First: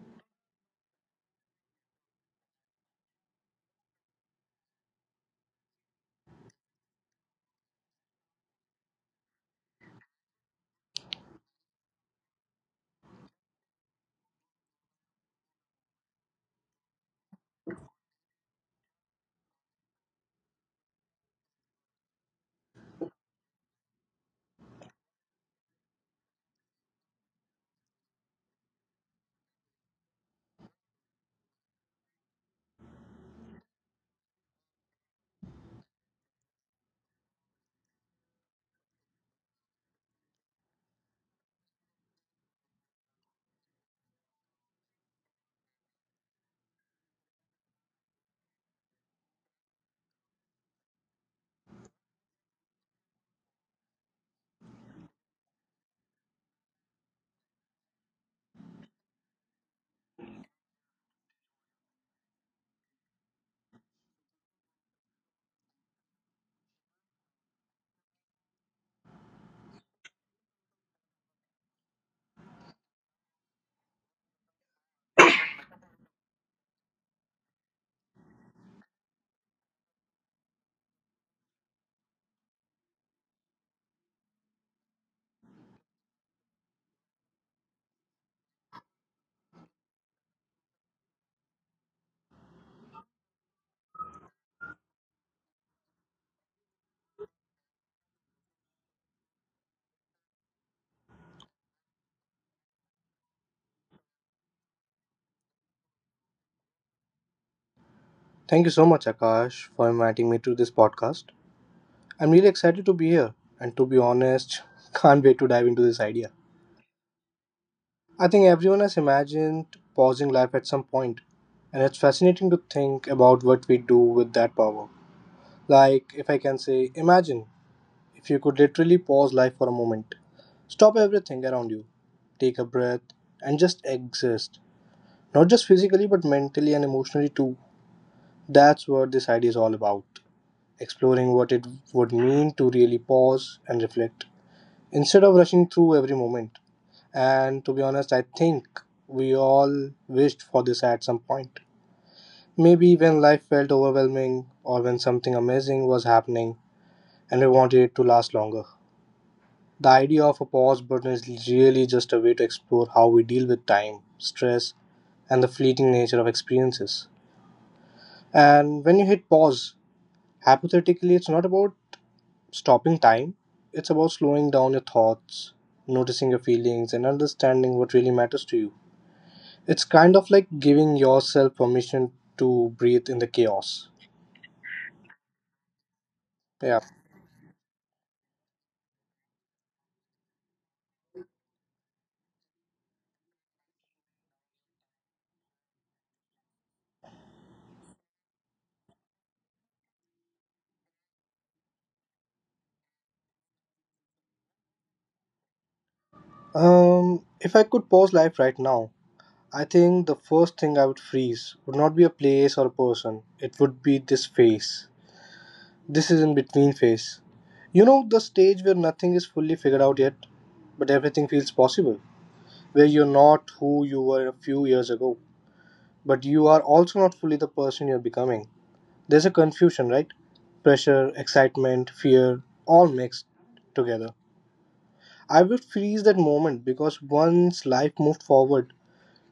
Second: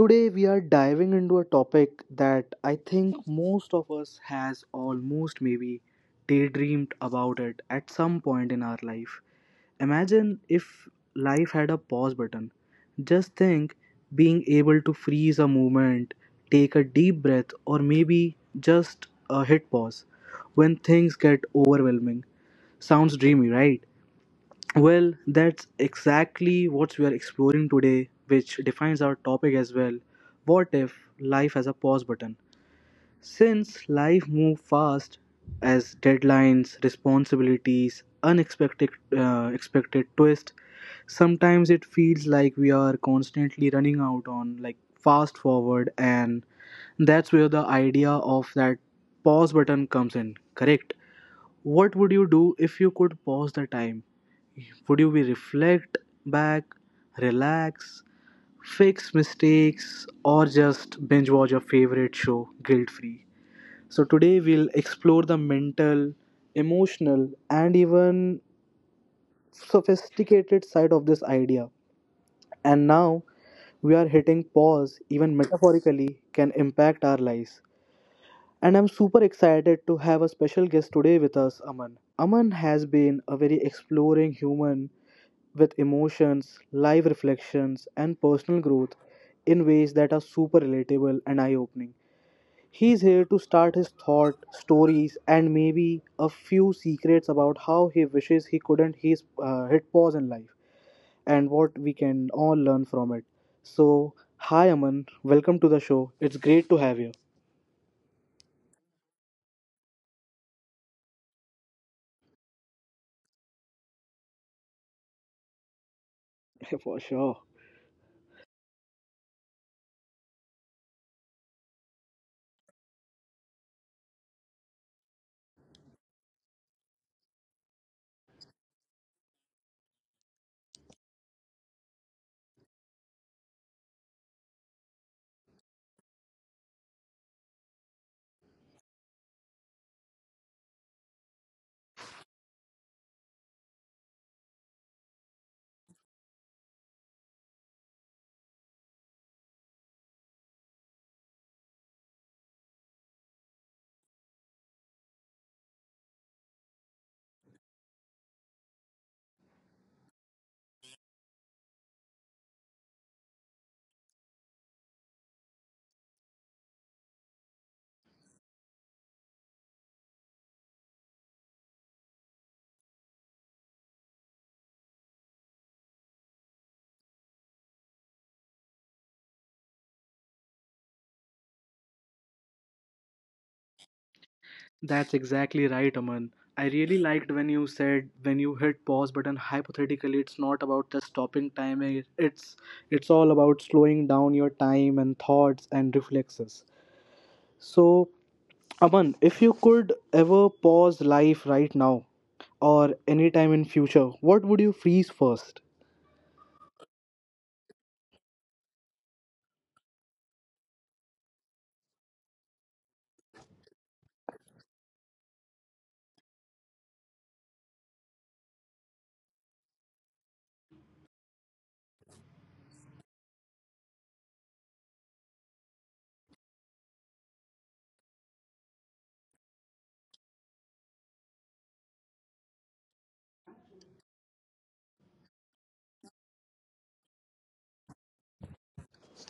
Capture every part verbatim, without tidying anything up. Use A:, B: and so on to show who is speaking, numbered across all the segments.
A: today we are diving into a topic that I think most of us has almost maybe daydreamed about it at some point in our life. Imagine if life had a pause button. Just think being able to freeze a moment, take a deep breath, or maybe just uh, hit pause when things get overwhelming. Sounds dreamy, right? Well, that's exactly what we are exploring today, which defines our topic as well. What if life has a pause button? Since life moves fast, as deadlines, responsibilities, unexpected uh, expected twist, sometimes it feels like we are constantly running out on like fast forward, and that's where the idea of that pause button comes in. Correct. What would you do if you could pause the time? Would you be reflect back, relax, fix mistakes, or just binge watch your favorite show guilt free? So, today we'll explore the mental, emotional, and even sophisticated side of this idea. And now we are hitting pause, even metaphorically, can impact our lives. And I'm super excited to have a special guest today with us, Aman. Aman has been a very exploring human with emotions, live reflections, and personal growth in ways that are super relatable and eye opening. He's here to start his thought, stories, and maybe a few secrets about how he wishes he couldn't his, uh, hit pause in life and what we can all learn from it. So, hi Aman, welcome to the show. It's great to have you.
B: Thank you so much, Akash, for inviting me to this podcast. I'm really excited to be here, and to be honest, can't wait to dive into this idea.
A: For sure.
B: I think everyone has imagined pausing life at some point, and it's fascinating to think about what we do with that power. Like, if I can say, imagine if you could literally pause life for a moment, stop everything around you, take a breath, and just exist. Not just physically, but mentally and emotionally too. That's what this idea is all about, exploring what it would mean to really pause and reflect instead of rushing through every moment. And to be honest, I think we all wished for this at some point. Maybe when life felt overwhelming or when something amazing was happening and we wanted it to last longer. The idea of a pause button is really just a way to explore how we deal with time, stress, and the fleeting nature of experiences. And when you hit pause, hypothetically, it's not about stopping time. It's about slowing down your thoughts, noticing your feelings, and understanding what really matters to you. It's kind of like giving yourself permission to breathe in the chaos.
A: That's exactly right, Aman. I
B: Yeah.
A: really liked when you said when you hit pause button hypothetically it's not about just stopping time it- it's it's all about slowing down your time and thoughts and reflexes. So Aman, if you could ever pause life right now or any time in future, what would you freeze first?
B: Um, if I could pause life right now, I think the first thing I would freeze would not be a place or a person. It would be this phase. This is in between phase. You know, the stage where nothing is fully figured out yet, but everything feels possible. Where you're not who you were a few years ago, but you are also not fully the person you're becoming. There's a confusion, right? Pressure, excitement, fear, all mixed together. I would freeze that moment because once life moved forward,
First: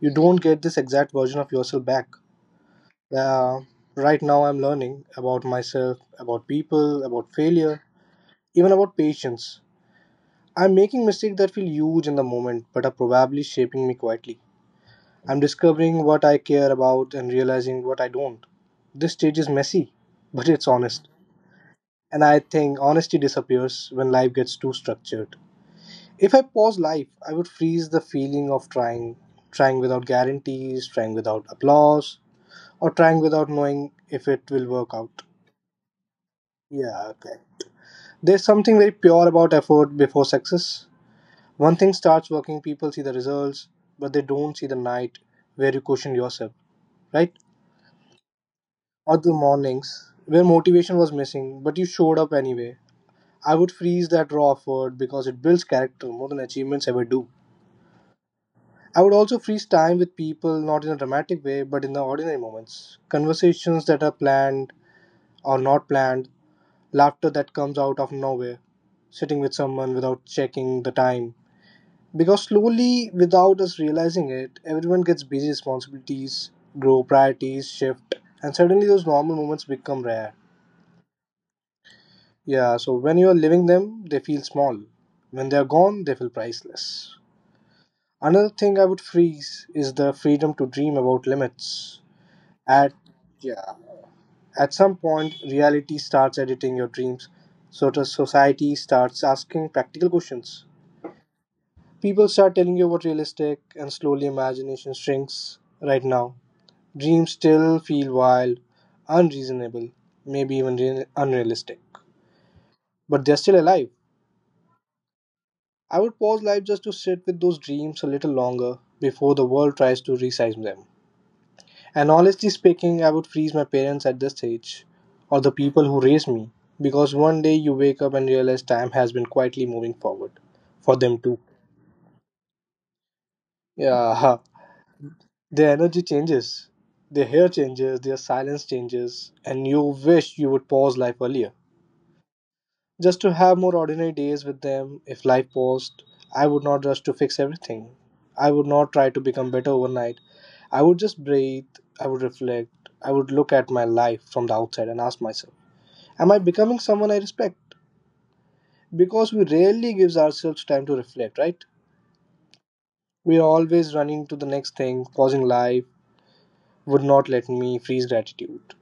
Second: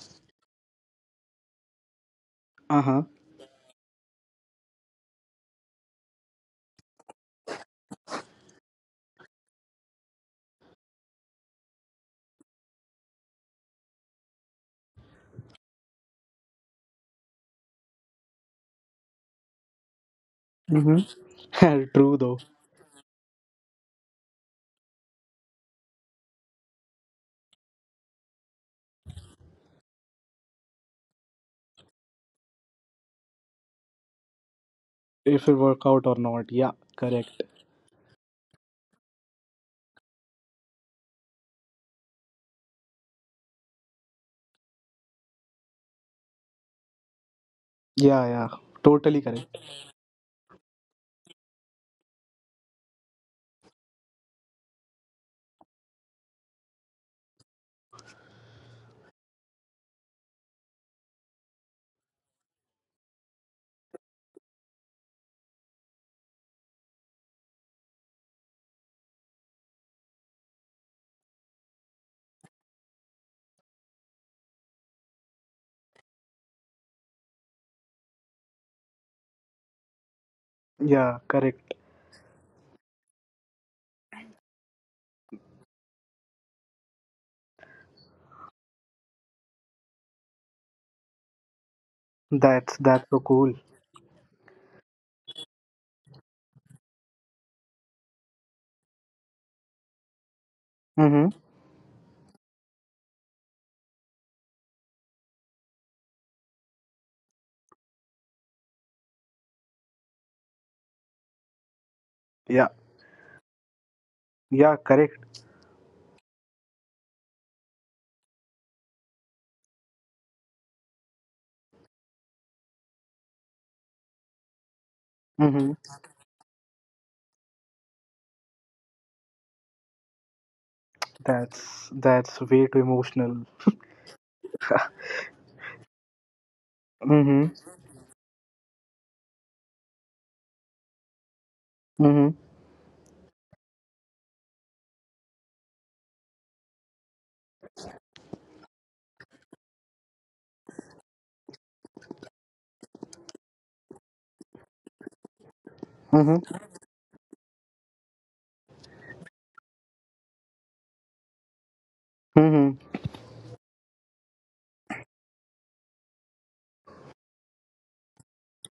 B: you don't get this exact version of yourself back.
A: Uh-huh.
B: Uh, right now, I'm learning about myself, about people, about failure, even about patience. I'm making mistakes that feel huge in the moment but are probably shaping me quietly. I'm discovering what I care about and realizing what I don't. This stage is messy, but it's honest.
A: Mm-hmm. True
B: And I
A: though.
B: think honesty disappears when life gets too structured. If I pause life, I would freeze the feeling of trying, trying without guarantees, trying without applause, or trying without knowing if it will work out.
A: If it work out or not. Yeah,
B: Yeah, okay.
A: correct.
B: There's something very pure about effort before success. One thing starts working, people see the results, but they don't see the night where you question yourself, right?
A: Yeah, yeah.
B: Or
A: Totally
B: the
A: correct.
B: mornings where motivation was missing, but you showed up anyway. I would freeze that raw effort because it builds character more than achievements ever do. I would also freeze time with people, not in a dramatic way, but in the ordinary moments. Conversations that are planned or not planned, laughter that comes out of nowhere, sitting with someone without checking the time. Because slowly, without us realizing it, everyone gets busy, responsibilities grow, priorities shift, and suddenly those normal moments become rare.
A: Yeah, correct.
B: Yeah, so when you're living them, they feel small. When they're gone, they feel priceless. Another thing I would freeze is the freedom to dream about limits.
A: That's
B: At
A: that's so cool.
B: yeah, at some point, reality starts editing your dreams. So does society starts asking practical questions.
A: Mm-hmm.
B: People start telling you what realistic, and slowly imagination shrinks. Right now, dreams still feel wild, unreasonable, maybe even re- unrealistic,
A: Yeah.
B: but they're still alive.
A: Yeah, correct.
B: I would pause life just to sit with those dreams a little longer before the world tries to resize them. And honestly speaking, I would freeze my parents at this stage, or the
A: Mm-hmm.
B: people who raised me, because one day you wake up and realize time has been quietly moving forward for them too.
A: That's that's way too emotional.
B: Yeah, their energy changes, their hair
A: Mm-hmm.
B: changes, their silence changes, and you wish you would pause life earlier,
A: Mm-hmm.
B: just to have more ordinary days with them. If life paused, I would not rush to fix everything. I would not try to become better overnight. I would just breathe, I would reflect, I would look at my life from the outside and ask myself, am I
A: Mm-hmm.
B: becoming someone I respect? Because we rarely gives ourselves time to reflect, right?
A: Mm-hmm.
B: We are always running to the next thing, pausing life would not let me freeze gratitude.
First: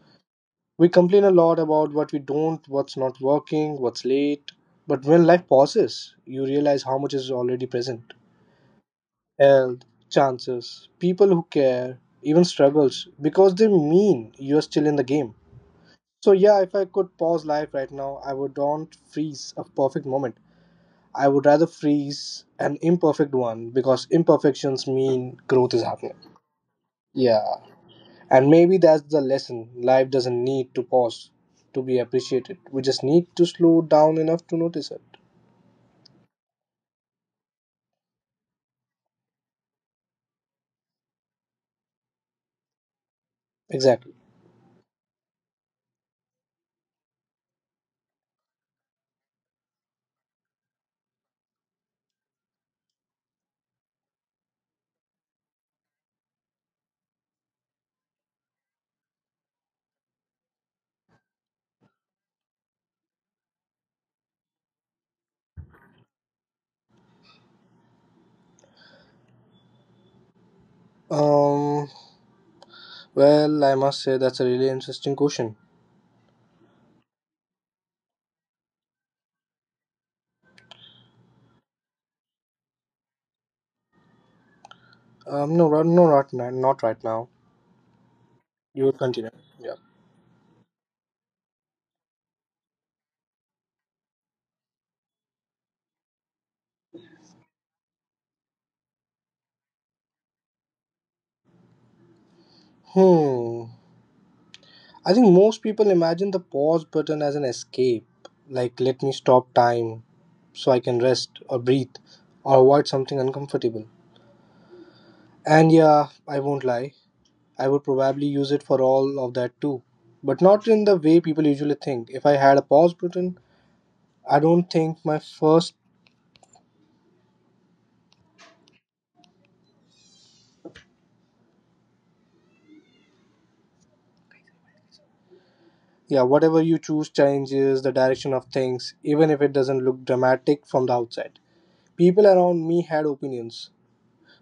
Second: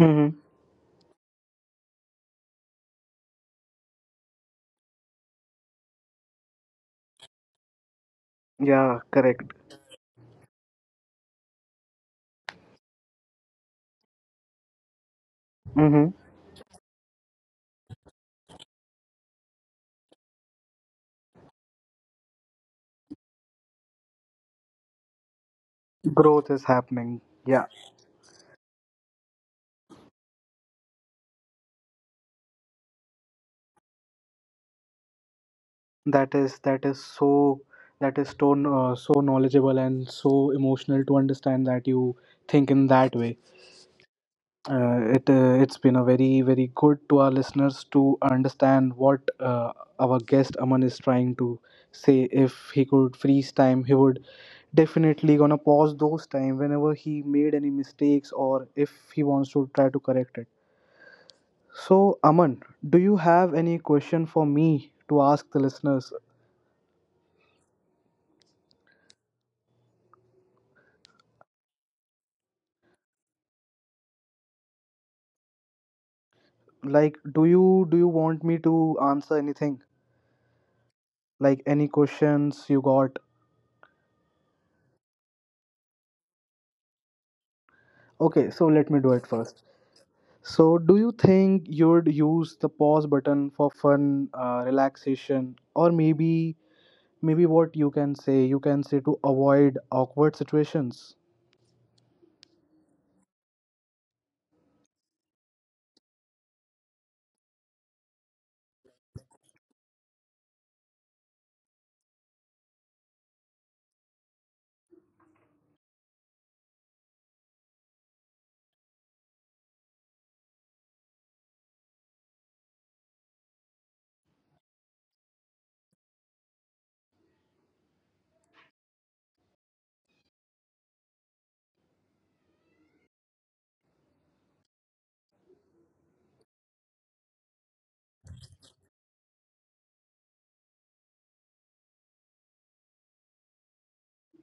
A: Mm-hmm.
B: We complain a lot about what we don't, what's not working, what's late. But when life pauses, you realize how much is already present,
A: Yeah, correct.
B: health, chances, people who care, even struggles, because they mean you're still in the game.
A: Mm-hmm.
B: So, yeah, if I could pause life right now, I would don't freeze a perfect moment. I would rather freeze an imperfect one because imperfections mean growth is happening.
A: Growth is happening.
B: Yeah.
A: Yeah.
B: And maybe that's the lesson. Life doesn't need to pause to be appreciated. We just need to slow down enough to notice it.
A: That is that is so that is so uh, so knowledgeable and so emotional to understand that you think in that way,
B: Exactly.
A: uh, it uh, it's been a very very good to our listeners to understand what, uh, our guest Aman is trying to say, if he could freeze time he would definitely gonna pause those time whenever he made any mistakes or if he wants to try to correct it. So Aman, do you have any question for me to ask the listeners?
B: Um. Well, I must say that's a really interesting question.
A: Like, do you do you want me to answer anything? Like any questions you got?
B: Um. No. right- No. Not. ni- Not right now.
A: Okay, so
B: You
A: let me
B: would
A: do it
B: continue.
A: first.
B: Yeah.
A: So, do you think you'd use the pause button for fun, uh, relaxation, or maybe maybe what you can say? You can say to avoid awkward situations.
B: Hmm. I think most people imagine the pause button as an escape. Like, let me stop time so I can rest or breathe or avoid something uncomfortable. And yeah, I won't lie. I would probably use it for all of that too, but not in the way people usually think. If I had a pause button, I don't think my first, yeah, whatever you choose changes the direction of things, even if it doesn't look dramatic from the outside. People around me had opinions.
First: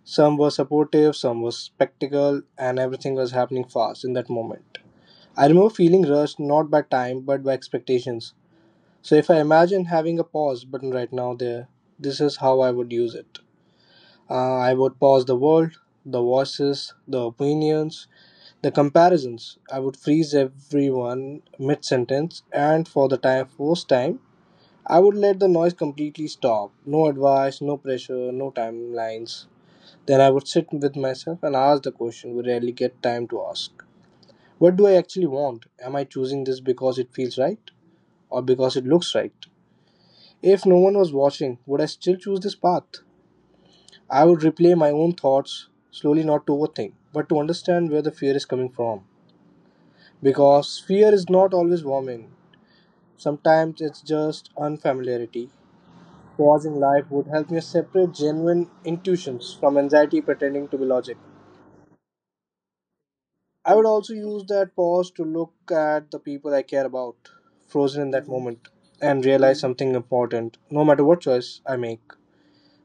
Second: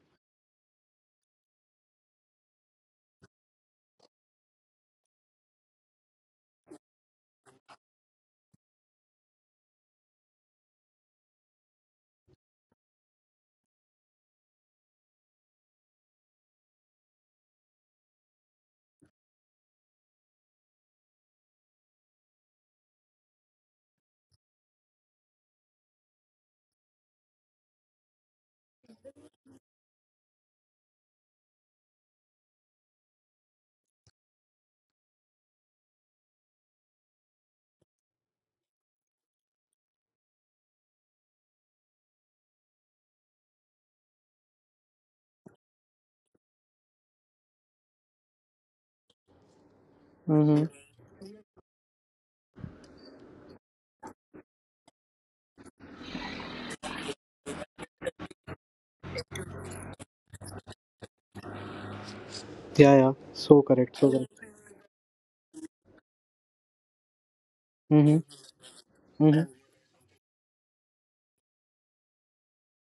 B: Some were supportive, some were skeptical, and everything was happening fast in that moment. I remember feeling rushed not by time but by expectations. So if I imagine having a pause button right now there, this is how I would use it. Uh, I would pause the world, the voices, the opinions, the comparisons. I would freeze everyone mid sentence, and for the time, first time, I would let the noise completely stop. No advice, no pressure, no timelines. Then I would sit with myself and ask the question we rarely get time to ask, what do I actually want? Am I choosing this because it feels right or because it looks right? If no one was watching, would I still choose this path? I would replay my own thoughts slowly, not to overthink, but to understand where the fear is coming from.
A: Mm-hmm.
B: Because fear is not always warming, sometimes it's just unfamiliarity. Pausing life would help me separate genuine intuitions from anxiety pretending to be logic.
A: Yeah, yeah. So
B: I would
A: correct. So
B: also
A: correct.
B: use that pause to look at the people I care about, frozen in
A: Mm-hmm.
B: that moment, and
A: Mm-hmm.
B: realize something important, no matter what choice I make.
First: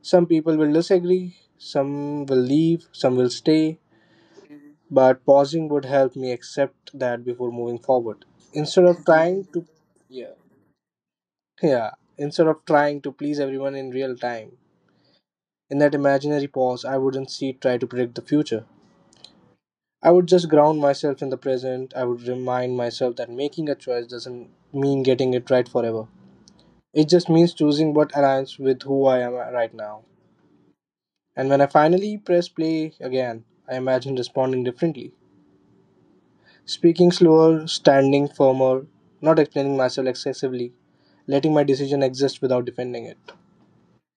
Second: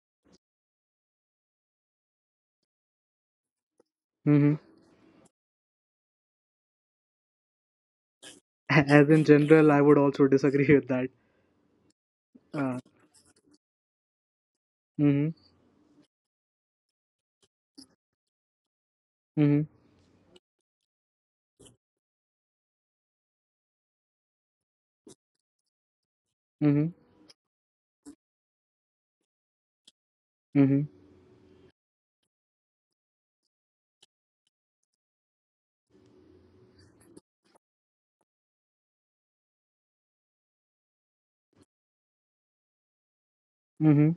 B: Some people will disagree, some will leave, some will stay,
A: Mm-hmm.
B: but pausing would help me accept that before moving forward. Instead of
A: As in
B: trying to
A: general, I would also
B: yeah,
A: disagree with that.
B: yeah, instead of
A: Uh,
B: trying to please everyone in real time,
A: mm-hmm.
B: in that imaginary pause I wouldn't see try to predict the future,
A: Mm-hmm.
B: I would just ground myself in the present. I would remind myself that making a choice doesn't mean getting it right forever,
A: Mm-hmm.
B: it just means choosing what aligns with who I am right now. And when I finally press play again, I imagine responding differently. Speaking slower, standing firmer, not explaining myself excessively, letting my decision exist without defending it.
A: Mm-hmm.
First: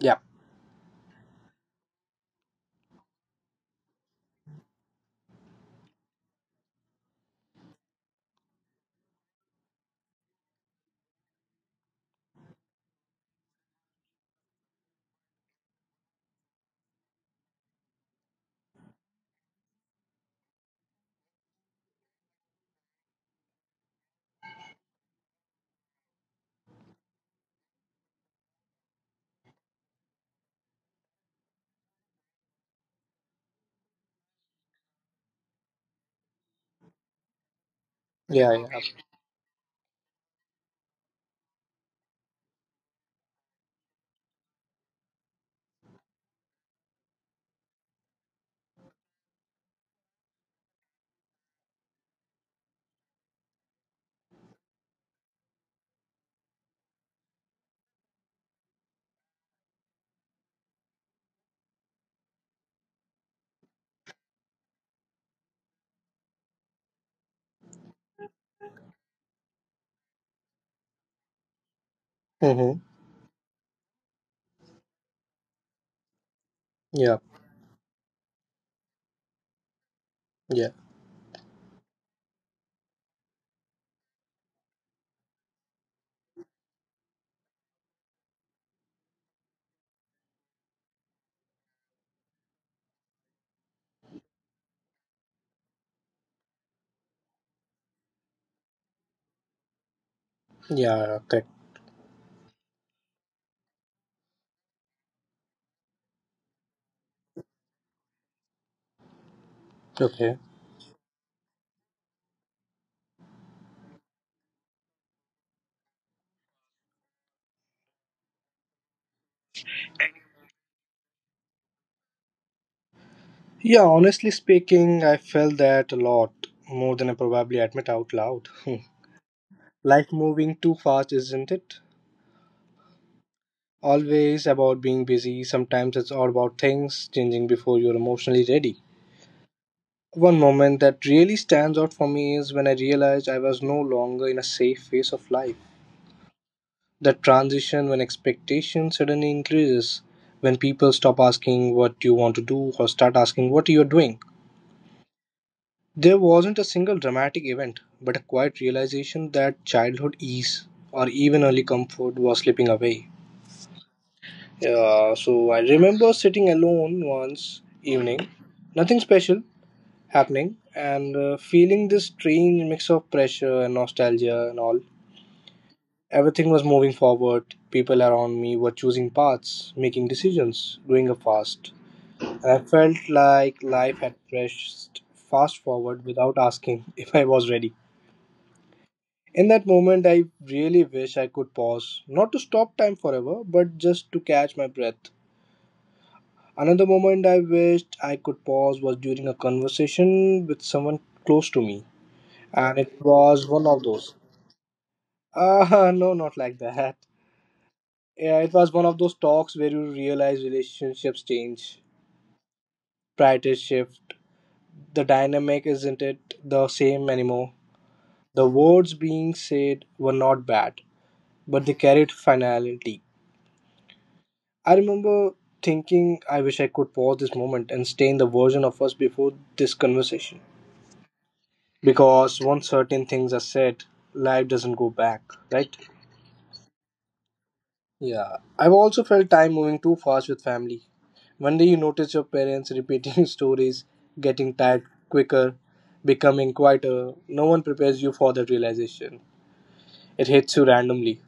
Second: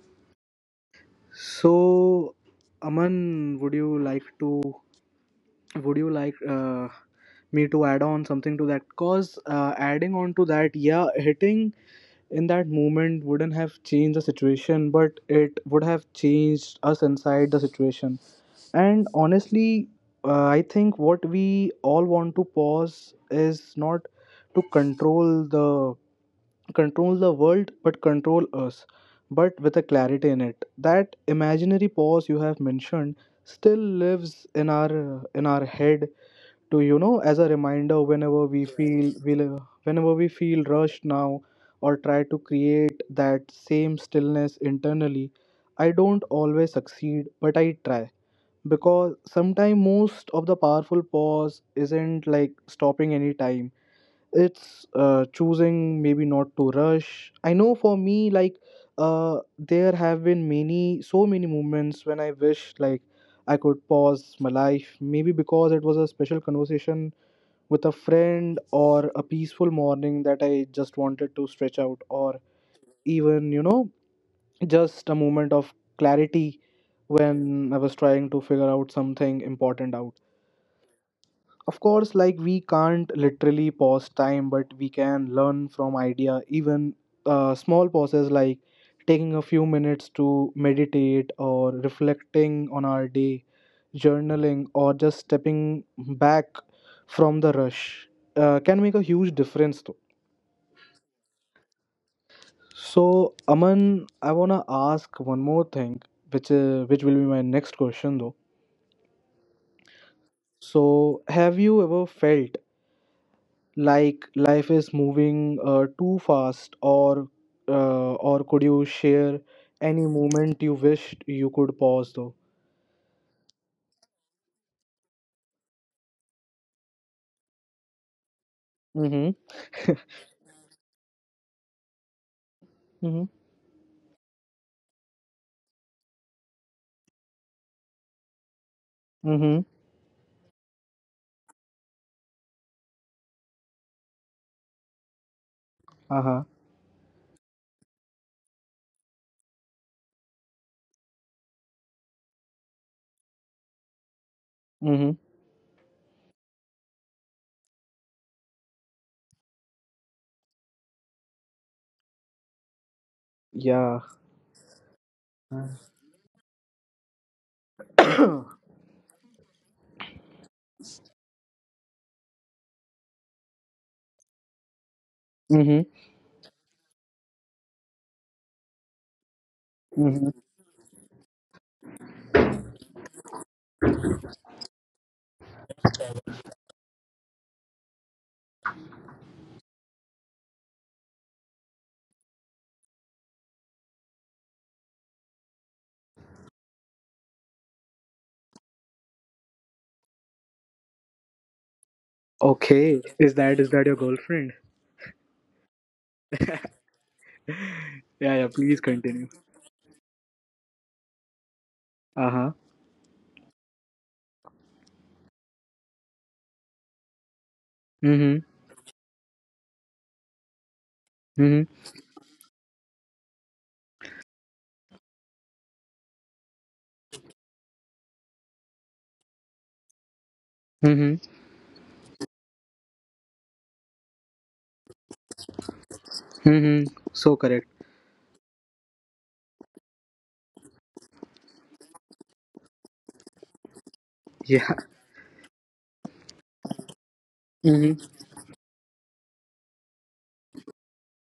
B: Yeah,
A: So, Aman, would you like to would you like uh, me to add on something to that? Cause uh, adding on to that, yeah, hitting in that moment wouldn't have changed the situation, but it would have changed us inside the situation. And honestly, uh, I think what we all want to pause is not to control the control the world but control us, but with a clarity in it that imaginary pause you have mentioned still lives in our in our head, to you know as a reminder whenever
B: yeah,
A: we
B: yeah.
A: feel we li- whenever we feel rushed now, or try to create that same stillness internally. I don't always succeed but I try, because sometimes most of the powerful pause isn't like stopping any time, it's uh, choosing maybe not to rush. I know for me like, uh, there have been many so many moments when I wish like I could pause my life, maybe because it was a special conversation with a friend, or a peaceful morning that I just wanted to stretch out, or
B: Mm-hmm.
A: even you know just a moment of clarity
B: Yeah,
A: when I was trying to figure out something important out.
B: yeah,
A: Of course, like we can't literally pause time, but we can learn from idea. Even uh, small pauses like taking a few minutes to meditate or reflecting on our day, journaling, or just stepping back from the rush uh, can make a huge difference though.
B: yeah, correct.
A: So, Aman, I wanna ask one more thing, which uh, which will be my next question though.
B: Okay.
A: So, have you ever felt like life is moving uh, too fast, or uh, or could you share any moment you wished you could pause though?
B: Yeah, honestly speaking, I felt that a lot, more than I probably admit out loud.
A: Mm-hmm.
B: Life moving too fast, isn't it?
A: Mm-hmm.
B: Always about being busy, sometimes it's all about things changing before you're emotionally ready.
A: Mm-hmm.
B: One moment that really stands out for me is when I realized I was no longer in a safe phase of life.
A: Uh-huh.
B: That transition when expectation suddenly increases, when people stop asking what you want to do or start asking what you're doing.
A: Mm-hmm.
B: There wasn't a single dramatic event, but a quiet realization that childhood ease or even early comfort was slipping away.
A: Yeah.
B: Yeah, so I remember sitting alone once evening,
A: Mm-hmm.
B: nothing special happening, and uh, feeling this strange mix of pressure and nostalgia and all. Everything was moving forward. People around me were choosing paths, making
A: Mm-hmm.
B: decisions, growing up fast. And I felt like life had pressed fast forward without asking if I was ready. In that moment, I really wish I could pause, not to stop time forever, but just to catch my breath. Another moment I wished I could pause was during a conversation with someone close to me, and it
A: Okay, is
B: was
A: that
B: one
A: is
B: of
A: that your
B: those.
A: girlfriend?
B: Ah, no, not like that.
A: Yeah,
B: Yeah,
A: yeah,
B: it was
A: please
B: one of those
A: continue.
B: talks where you realize relationships change,
A: Uh-huh.
B: priorities shift, the dynamic isn't it the same anymore.
A: Mm-hmm.
B: The words being said were not bad, but they
A: Mm-hmm.
B: carried finality. I remember thinking, I wish I could pause this moment and stay in the version of us before this conversation.
A: Mm-hmm.
B: Because once certain things are said, life doesn't go back, right?
A: Mm-hmm. So correct.
B: Yeah, I've also felt time moving too fast with family. One day you notice your parents repeating stories, getting
A: Yeah.
B: tired quicker, becoming quieter. No one prepares you
A: Mm-hmm.
B: for that realization. It hits you randomly,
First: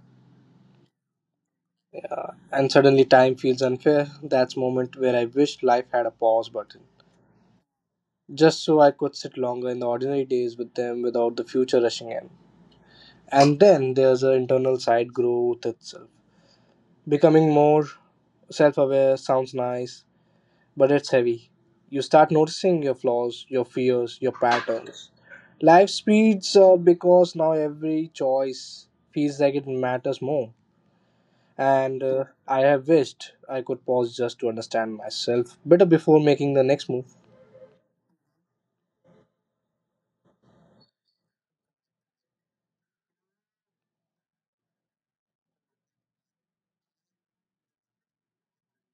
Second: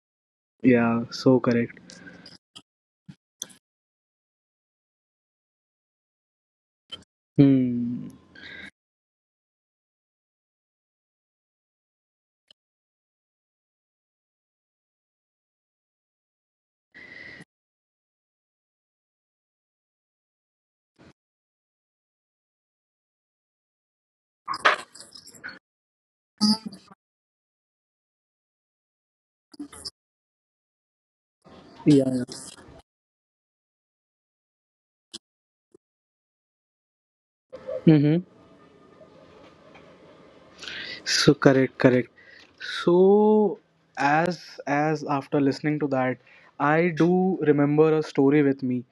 A: Yeah, so correct.
B: and suddenly time feels unfair. That's moment where I wished life had a pause button,
A: Hmm.
B: just so I could sit longer in the ordinary days with them without the future rushing in. And then there's the internal side growth itself. Becoming more self aware sounds nice, but it's heavy. You start noticing your flaws, your fears, your patterns. Life speeds up because now every choice feels like it matters more. And uh,
A: Yeah.
B: I have wished I could pause just to understand myself better before making the next move.
A: Yeah. So correct, correct. So as as after listening to that, I do remember a story with me.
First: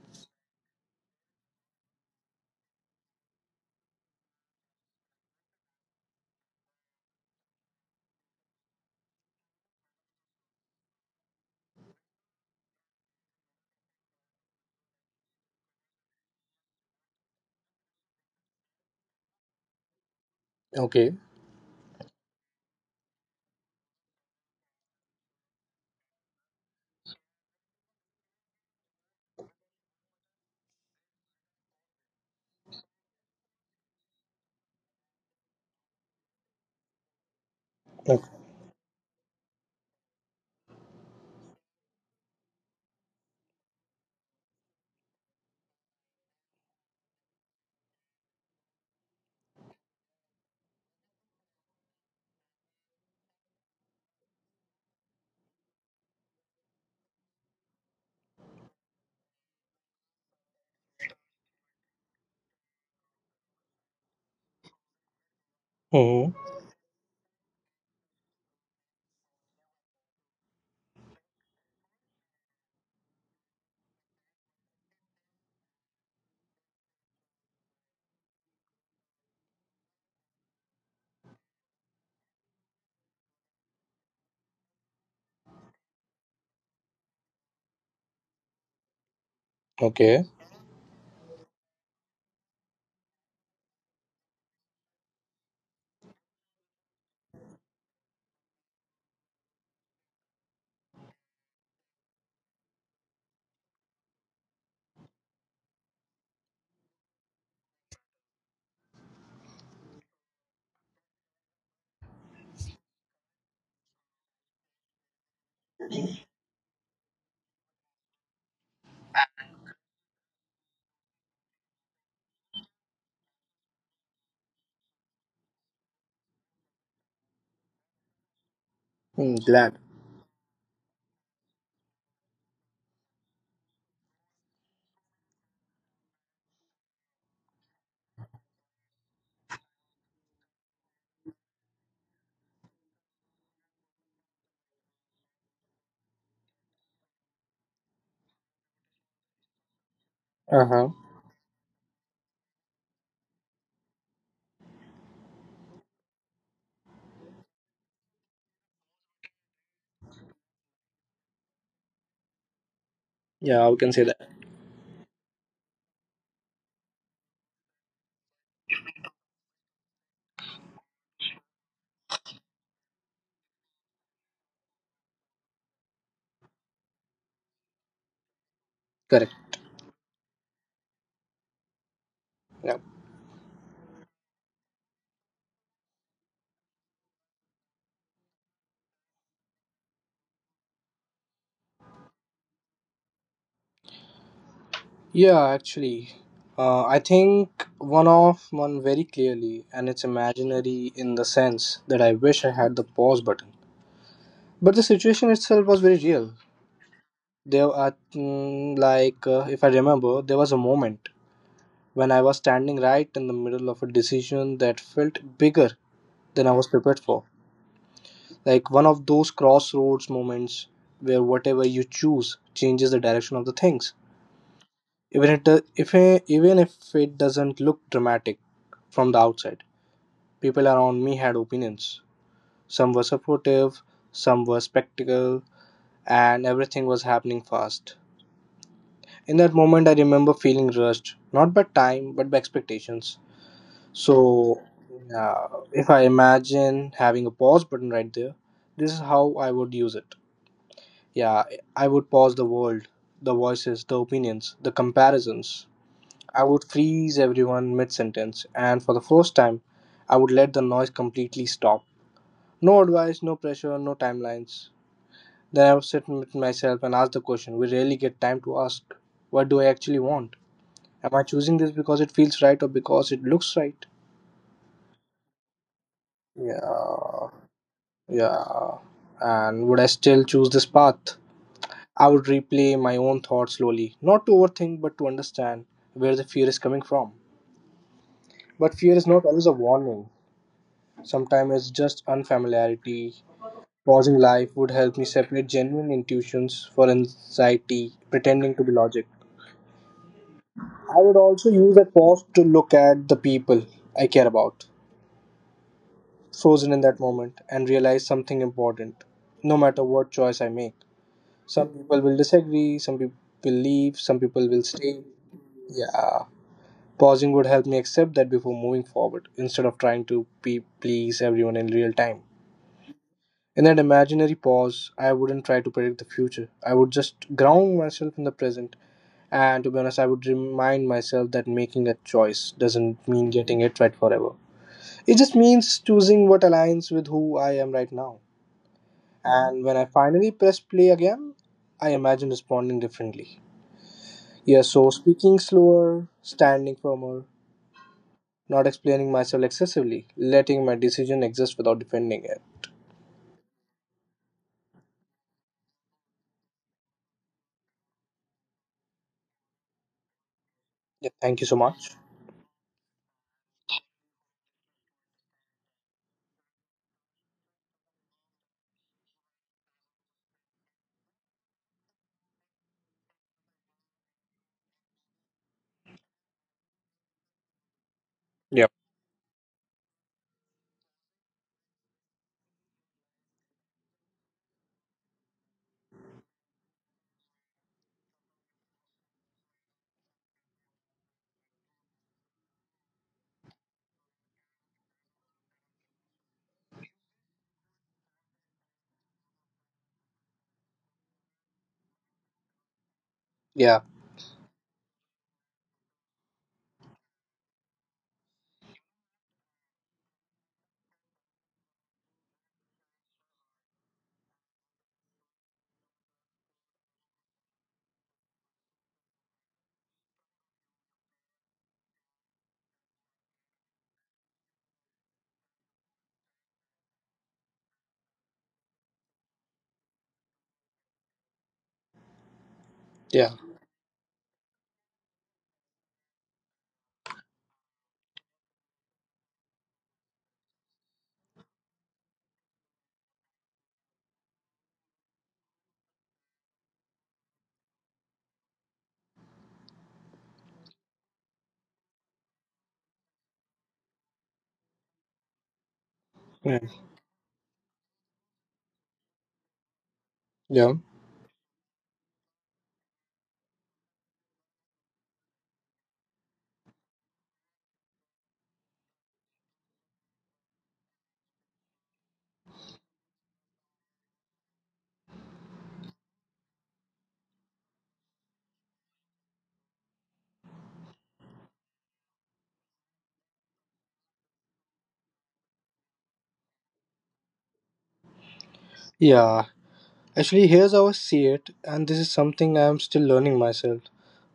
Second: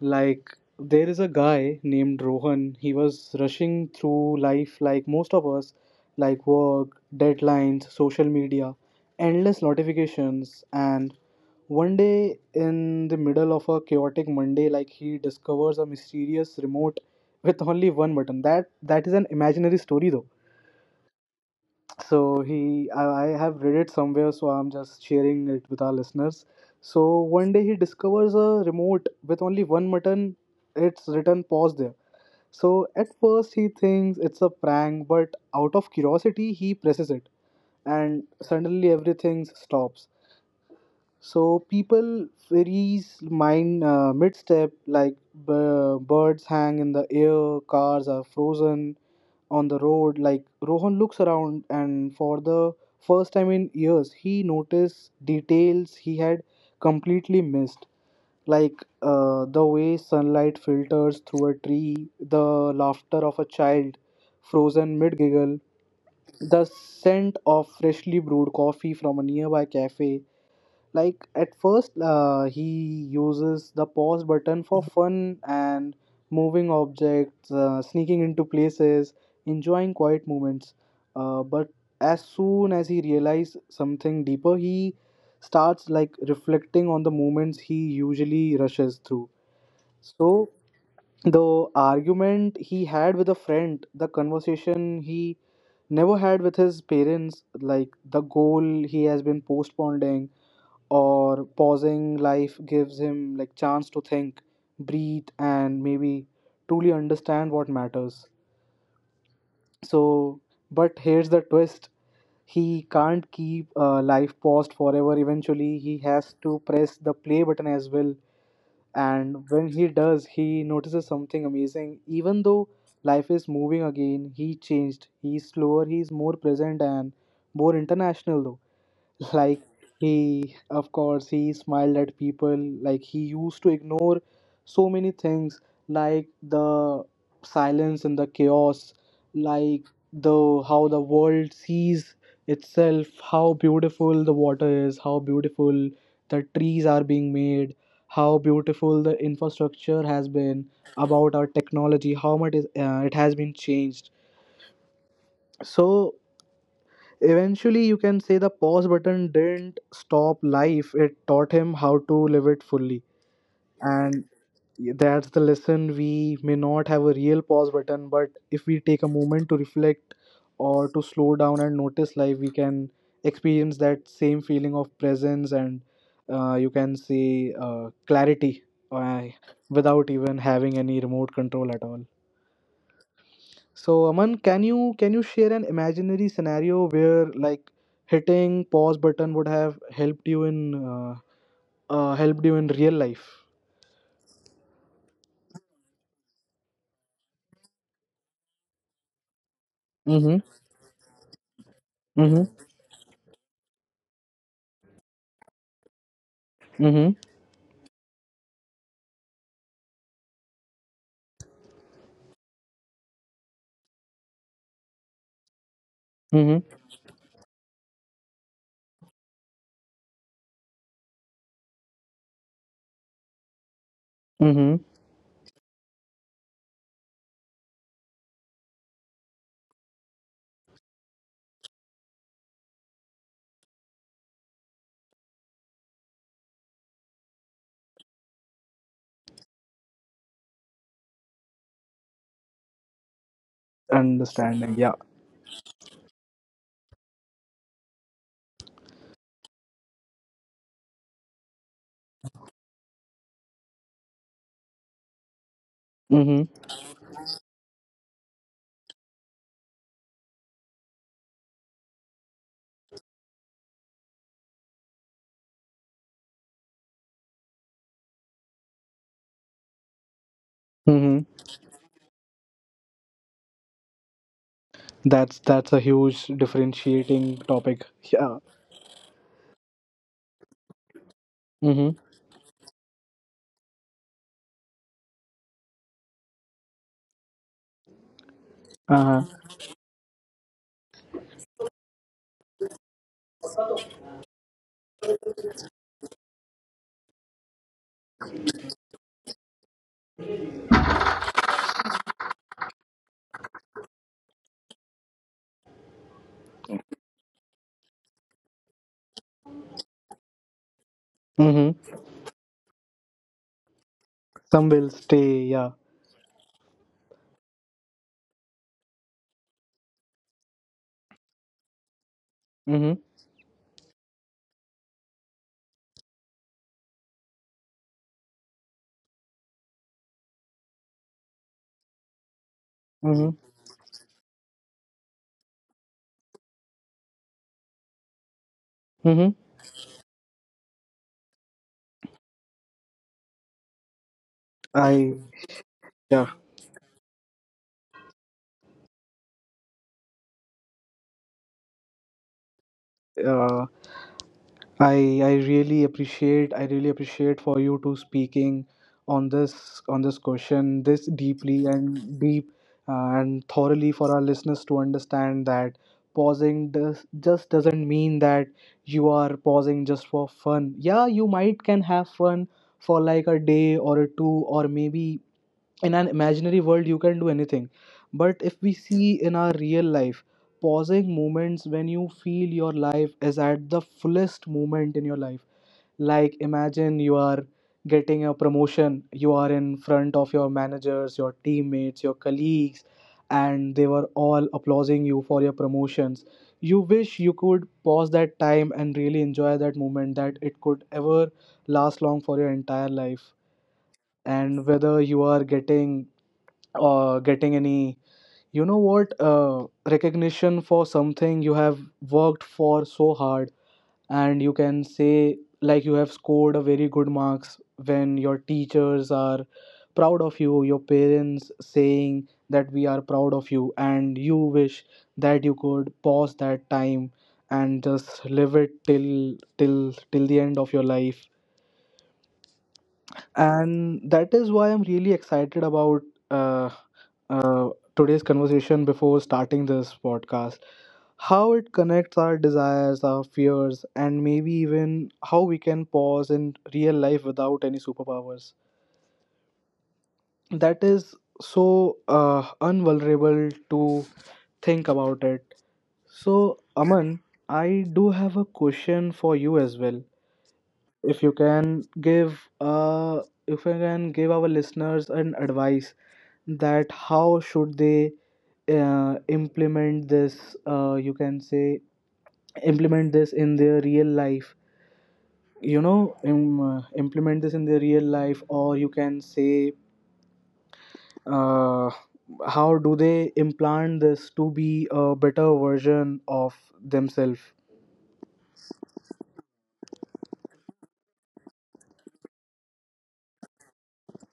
A: Like there is a guy named Rohan. He was rushing through life like most of us, like work, deadlines, social media, endless notifications, and one day in the middle of a chaotic Monday, like he discovers a mysterious remote with only one button. That that is an imaginary story though
B: Okay.
A: so he, I I have read it somewhere, so I'm just sharing it with our listeners. So one day he discovers a remote with only one button. It's written pause there. So at first he thinks it's a prank, but out of curiosity he presses it, and
B: Okay.
A: suddenly everything stops. So people freeze mine uh, mid-step, like b- birds hang in the air, cars are frozen on the road. Like Rohan looks around, and for the first time in years, he noticed details he had completely missed, like uh, the way sunlight filters through a tree, the laughter of a child frozen mid-giggle,
B: Mm-hmm.
A: the scent of freshly brewed coffee from a nearby cafe. Like at first uh, he uses the pause button for fun and moving objects, uh, sneaking into places, enjoying quiet moments, uh, but as soon as he realizes something deeper he starts like reflecting on the moments he usually rushes through.
B: Okay.
A: So the argument he had with a friend, the conversation he never had with his parents, like the goal he has been postponing, or pausing life gives him like chance to think, breathe, and maybe truly understand what matters. So but here's the twist, he can't keep uh, life paused forever, eventually he has to press the play button as well. And when he does he notices something amazing, even though life is moving again he changed, he's slower, he's more present, and more international though.
B: Mm,
A: Like
B: glad.
A: he of course he smiled at people, like he used to ignore so many things, like the silence and the chaos, like the how the world sees itself, how beautiful the water is, how beautiful the trees are being made, how beautiful the infrastructure has been
B: Uh huh.
A: about our technology, how much is, uh, it has been changed. So eventually, you can say the pause button didn't stop life, it taught him how to live it fully.
B: Yeah, we can say that.
A: And that's the lesson. We may not have a real pause button, but if we take a moment to reflect or to slow down and notice life, we can experience that same feeling of presence and uh, you can say uh, clarity uh,
B: Correct.
A: without even having any remote control at all.
B: Yeah.
A: So Aman, can you can you share an imaginary scenario where like hitting pause button would have helped you in uh, uh, helped you in real life?
B: Yeah, actually, uh, I think one of one very clearly, and it's
A: Mm-hmm.
B: imaginary in the sense that I wish I
A: Mm-hmm.
B: had the pause button. But the situation itself was very real.
A: Mm-hmm.
B: There, are, mm, like uh, if I remember, there was a moment when I was standing right in the middle of a decision that felt bigger than I
A: Mm-hmm.
B: was prepared for. Like one of those crossroads moments where whatever you choose changes the direction of the things.
A: Mm-hmm.
B: Even it do- if I- Even if it doesn't look dramatic from the outside, people around me had opinions. Some were supportive, some were skeptical, and everything was happening fast. In that moment, I remember feeling rushed, not by time but by expectations. so
A: Understanding. Yeah.
B: uh, if I imagine having a pause button right there, this is how I would use it. Yeah, I would pause the world, the voices, the opinions, the comparisons.
A: Mm-hmm.
B: I would freeze everyone mid sentence, and for the first time, I would let the noise completely stop. No advice, no pressure, no timelines. Then I would sit with myself and ask the question we rarely get time to ask. What do I actually want? Am I
A: Mm-hmm.
B: choosing this because it feels right or because it looks right?
A: That's that's a huge
B: Yeah,
A: differentiating topic. Yeah.
B: yeah. And would I still choose this path?
A: Mm-hmm.
B: I would replay my own thoughts slowly, not to overthink but to understand where the fear is coming from. But fear is not
A: Uh-huh.
B: always a warning. Sometimes it's just unfamiliarity. Pausing life would help me separate genuine intuitions for anxiety, pretending to be logic. I would also use that pause to look at the people I care about, frozen in that moment, and realize something important, no matter what choice I make. Some
A: Hmm.
B: people will disagree, some people will leave, some people will
A: Some will
B: stay.
A: stay. Yeah.
B: Yeah. Pausing would help me accept that before moving forward, instead of trying to pe- please everyone in real time.
A: Mm-hmm.
B: In that imaginary pause, I wouldn't try to predict the future. I would just ground myself in the present. And to be honest, I would remind myself that making a choice doesn't mean
A: Mm-hmm.
B: getting it right forever. It just means choosing what aligns with who I am right now.
A: Mm-hmm.
B: And when I finally press play again, I imagine responding differently. Yeah, so
A: I.
B: speaking slower,
A: Yeah.
B: standing firmer, not explaining myself excessively, letting my decision exist without defending it.
A: Uh. I I really appreciate I really appreciate for you to speaking on this on this question this
B: Yeah, thank you so
A: deeply
B: much.
A: and deep uh, and thoroughly for our listeners to understand that pausing does just doesn't mean that you are pausing just for fun. Yeah, you might can have fun for like a day or a two, or maybe in an imaginary world you can do anything. But if
B: Yeah.
A: we see in our real life pausing moments when you feel your life is at the fullest moment in your life, like imagine you are getting a promotion, you are in front of your managers, your teammates, your colleagues, and they were all applauding you for your promotions. You wish you could pause that time and really enjoy that moment, that it could ever last long for your entire life.
B: Yeah,
A: And whether you are getting or getting any you know what uh, recognition for something you have worked for so hard. And you can say like you have scored a very good marks when your teachers are proud of you, your parents saying that we are proud of you, and you wish that you could pause that time and just live it till till till the end of your life.
B: yeah,
A: And that is why I'm really excited about uh, uh, today's conversation before starting this podcast, how it connects our desires, our fears, and maybe even how we can pause in real life without any superpowers. That is so uh, unvulnerable to think about it. So
B: yeah.
A: Aman, I do have a question for you as well.
B: yeah.
A: if you can give uh, if you can give our listeners an advice that how should they uh, implement this, uh, you can say, implement this in their real life. You know, im- uh, implement this in their real life, or you can say, uh, how do they implant this to be a better version of themselves?
B: Yeah, actually, here's how I see it, and this is something I'm still learning myself.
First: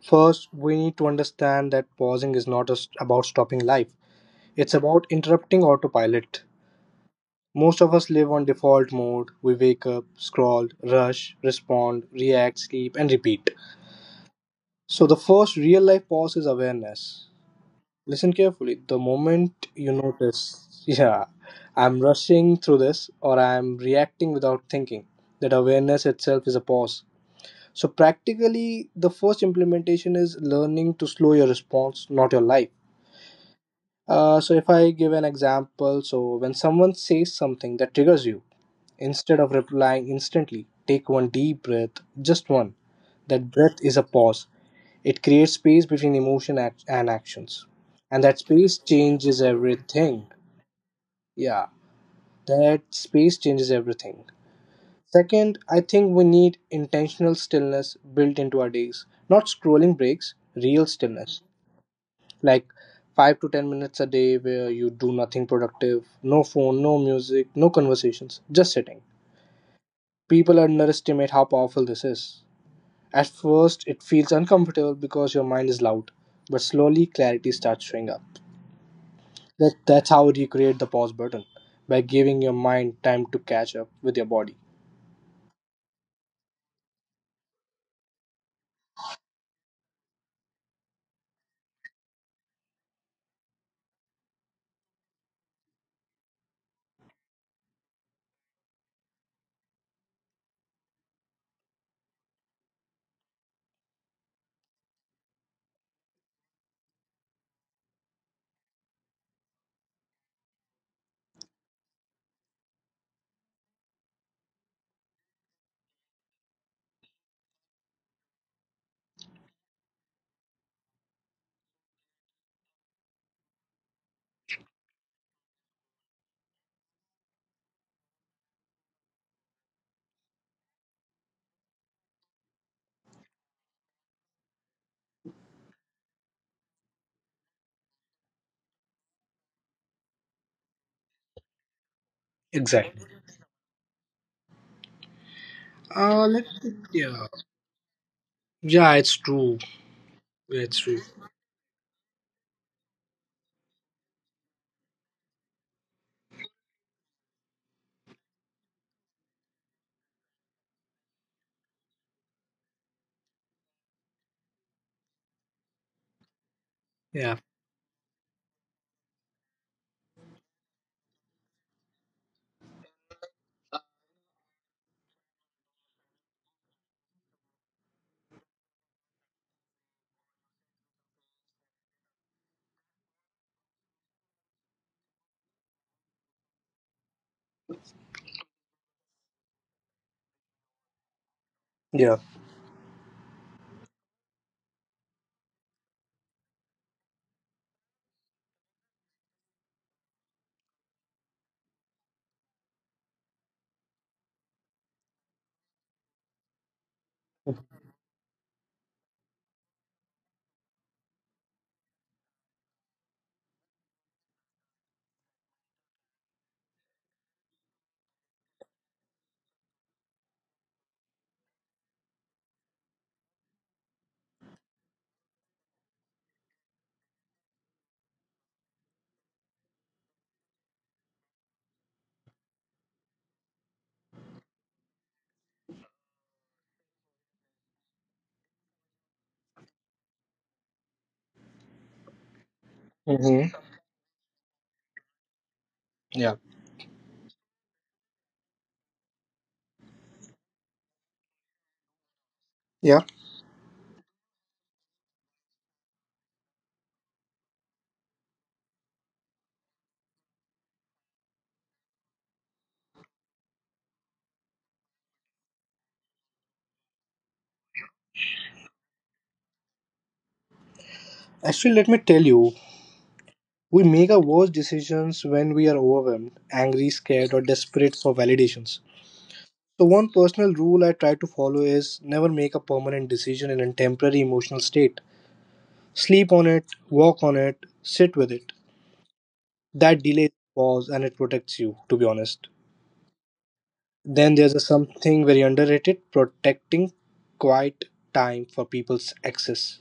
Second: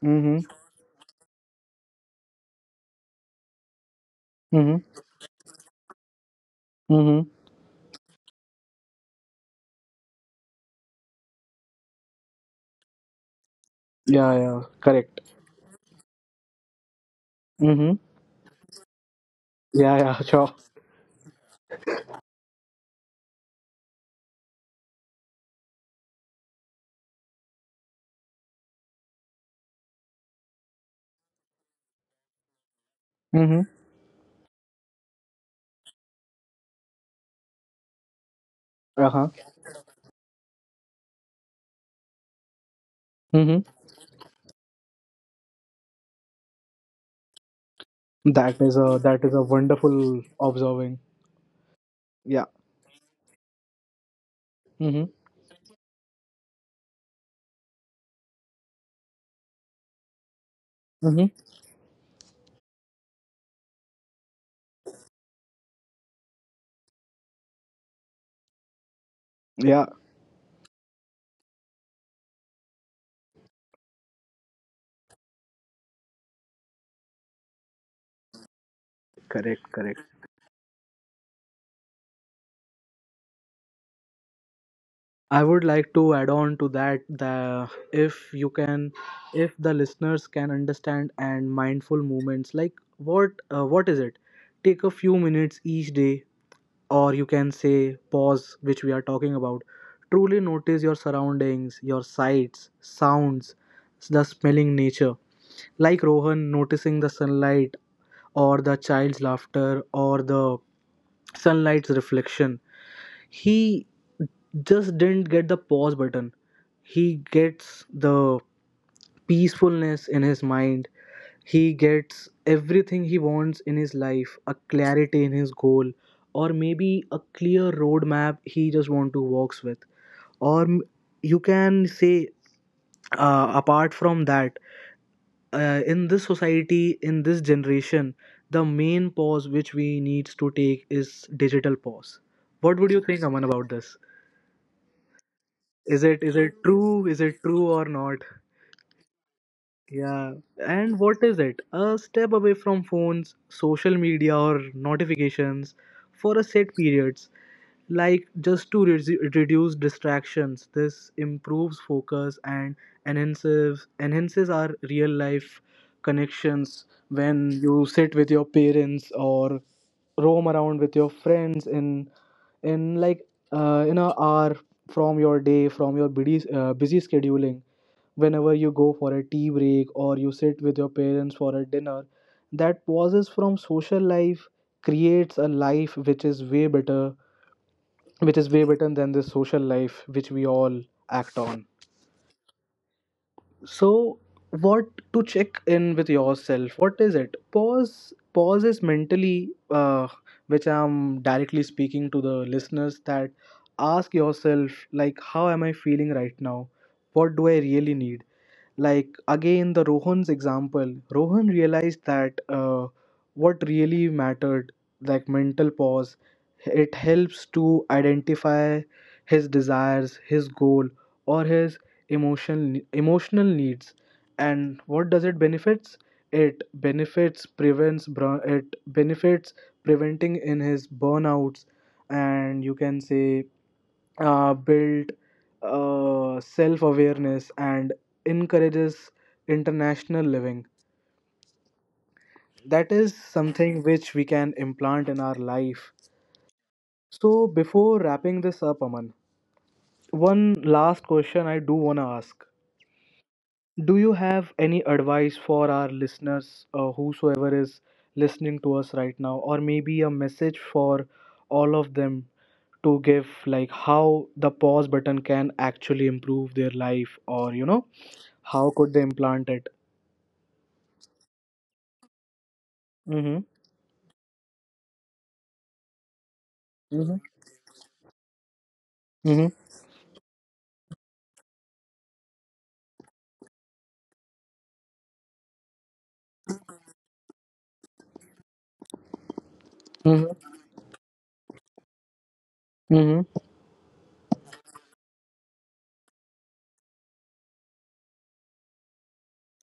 B: First,
A: Mm-hmm.
B: we need to understand that pausing is not just about stopping life, it's
A: Mm-hmm.
B: about interrupting autopilot.
A: Mm-hmm.
B: Most of us live on default mode. We wake up, scroll, rush, respond, react, sleep, and repeat.
A: Yeah, yeah,
B: So, the
A: correct.
B: first real life pause is awareness.
A: Mm-hmm.
B: Listen carefully. The moment you
A: Yeah, yeah, sure.
B: notice, yeah, I'm rushing through this or I'm reacting without thinking, that awareness itself is a pause. So, practically, the first implementation is learning to slow your response, not your life.
A: Mm-hmm.
B: Uh, so, if I give an example, so when someone says something that triggers you,
A: Uh-huh.
B: instead of replying instantly, take one deep breath, just one. That
A: Mm-hmm.
B: breath is a pause, it creates space between emotion act- and actions. And that
A: That is
B: space
A: a, that is a
B: changes
A: wonderful
B: everything.
A: observing.
B: Yeah,
A: Yeah.
B: that space changes everything.
A: Mm-hmm.
B: Second, I think we need intentional stillness built into our days, not scrolling breaks, real
A: Mm-hmm.
B: stillness. Like five to ten minutes a day where you do nothing productive, no phone, no music, no conversations, just sitting.
A: Yeah.
B: People underestimate how powerful this is. At first, it feels uncomfortable because your mind is loud, but slowly clarity starts showing up.
A: Correct,
B: That,
A: correct.
B: that's how you create the pause button by giving your mind time to catch up with your body.
A: I would like to add on to that, the if you can, if the listeners can understand and mindful movements, like what uh, what is it, take a few minutes each day, or you can say pause, which we are talking about. Truly notice your surroundings, your sights, sounds, the smelling nature. Like Rohan noticing the sunlight, or the child's laughter, or the sunlight's reflection. He just didn't get the pause button. He gets the peacefulness in his mind, he gets everything he wants in his life, a clarity in his goal, or maybe a clear roadmap he just want to walks with, or m- you can say, uh, apart from that, uh, in this society, in this generation, the main pause which we needs to take is digital pause. What would you
B: Exactly.
A: think, Aman, about this? Is it,
B: Uh,
A: is
B: let,
A: it
B: me,
A: true, is
B: yeah.
A: it true or not?
B: Yeah, it's true.
A: Yeah.
B: Yeah, it's
A: And
B: true.
A: what is it? A step away from phones, social media, or notifications for a set periods, like just to re- reduce distractions. This improves focus and enhances enhances our real life connections
B: Yeah.
A: when you sit with your parents or roam around with your friends in in like, uh, in a hour from your day, from your busy uh, busy scheduling. Whenever you go for a tea break or you sit with your parents for a dinner, that pauses from social life creates a life which is way better, which is way better than this social life which we all act on.
B: Yeah.
A: So, what, to check in with yourself, what is it, pause, pause is mentally, uh, which I'm directly speaking to the listeners that ask yourself like how am I feeling right now, what do I really need? Like again, the Rohan's example, Rohan realized that uh, what really mattered, like mental pause, it helps to identify his desires, his goal, or his emotion emotional needs. And what does it benefits? It benefits prevents br. It benefits preventing in his burnouts. And you can say, uh, build uh, self awareness and encourages international living. That is
B: Mm-hmm.
A: something which we can implant in our life.
B: Yeah.
A: So, before wrapping this up, Aman, one last question I do want to ask.
B: Yeah.
A: Do you have any advice for our listeners, uh, whosoever is listening to us right now, or maybe a message for all of them to give, like how the pause button can actually improve their life, or you know, how could they implant it?
B: Actually, let me tell you,
A: Mm-hmm.
B: we make our worst decisions when we are overwhelmed, angry,
A: Mm-hmm.
B: scared, or desperate for validations.
A: Mm-hmm.
B: So, one personal rule I try to follow is never make a permanent decision in a temporary emotional state. Sleep on it, walk on it, sit with it. That delays pause and it protects you, to be honest.
A: Mm-hmm.
B: Then there's a something very underrated, protecting quiet time for people's access.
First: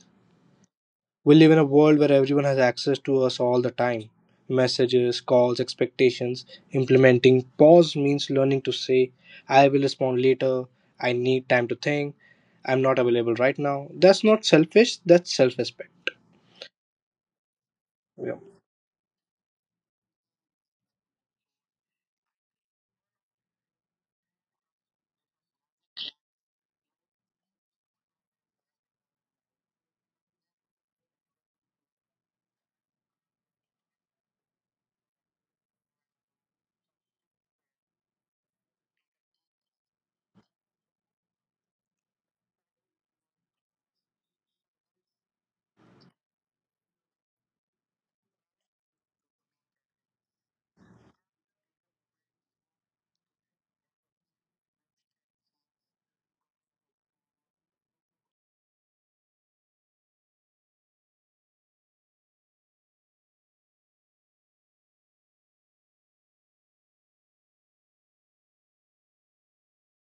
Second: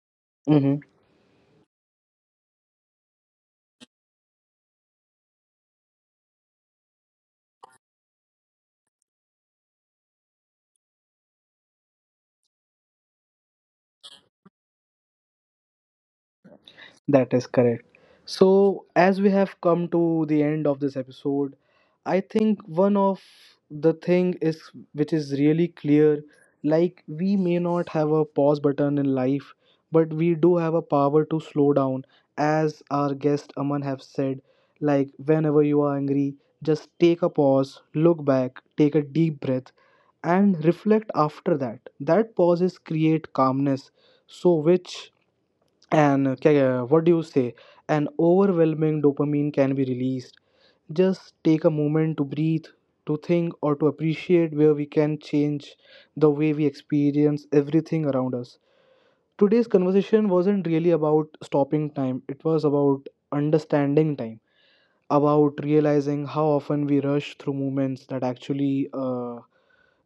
A: Mm-hmm.
B: We live in a world where everyone has access to us all the time, messages, calls, expectations. Implementing pause means learning to say, I will respond later, I need time to think, I'm not available right now. That's not selfish, that's self respect.
A: That is correct.
B: Yeah.
A: So, as we have come to the end of this episode, I think one of the thing is which is really clear, like we may not have a pause button in life, but we do have a power to slow down. As our guest Aman have said, like whenever you are angry, just take a pause, look back, take a deep breath and reflect after that. That pauses create calmness. So which, and uh, ca- uh, what do you say, an overwhelming dopamine can be released, just take a moment to breathe, to think, or to appreciate where we can change the way we experience everything around us. Today's conversation wasn't really about stopping time, it was about understanding time, about realizing how often we rush through moments that actually uh,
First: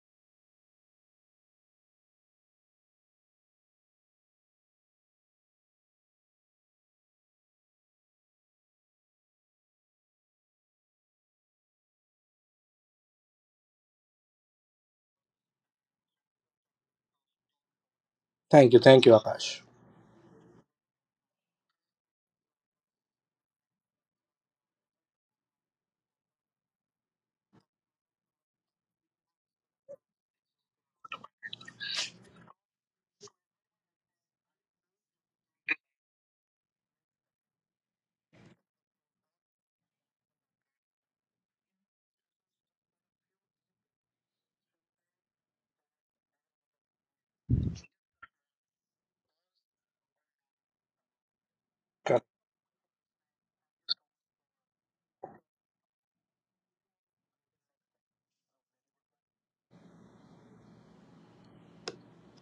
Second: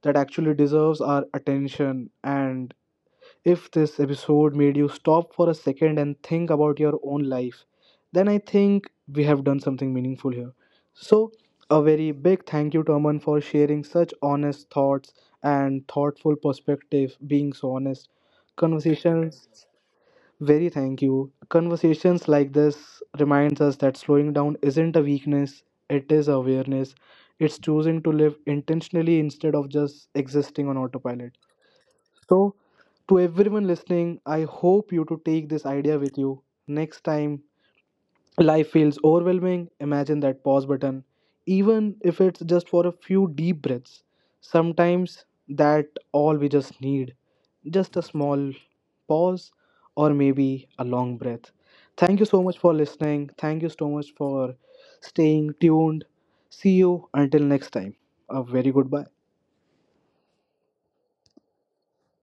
A: that actually deserves our attention. And if this episode made you stop for a second and think about your own life, then I think we have done something meaningful here. So, a very big thank you to Aman for sharing such honest thoughts and thoughtful perspective, being so honest.
B: Thank you, thank you, Akash.
A: Conversations, very thank you. Conversations like this reminds us that slowing down isn't a weakness, it is awareness. It's choosing to live intentionally instead of just existing on autopilot. So, to everyone listening, I hope you to take this idea with you. Next time life feels overwhelming, imagine that pause button, even if it's just for a few deep breaths. Sometimes that all we just need, just a small pause, or maybe a long breath. Thank you so much for listening. Thank you so much for staying tuned. See you until next time. A very goodbye.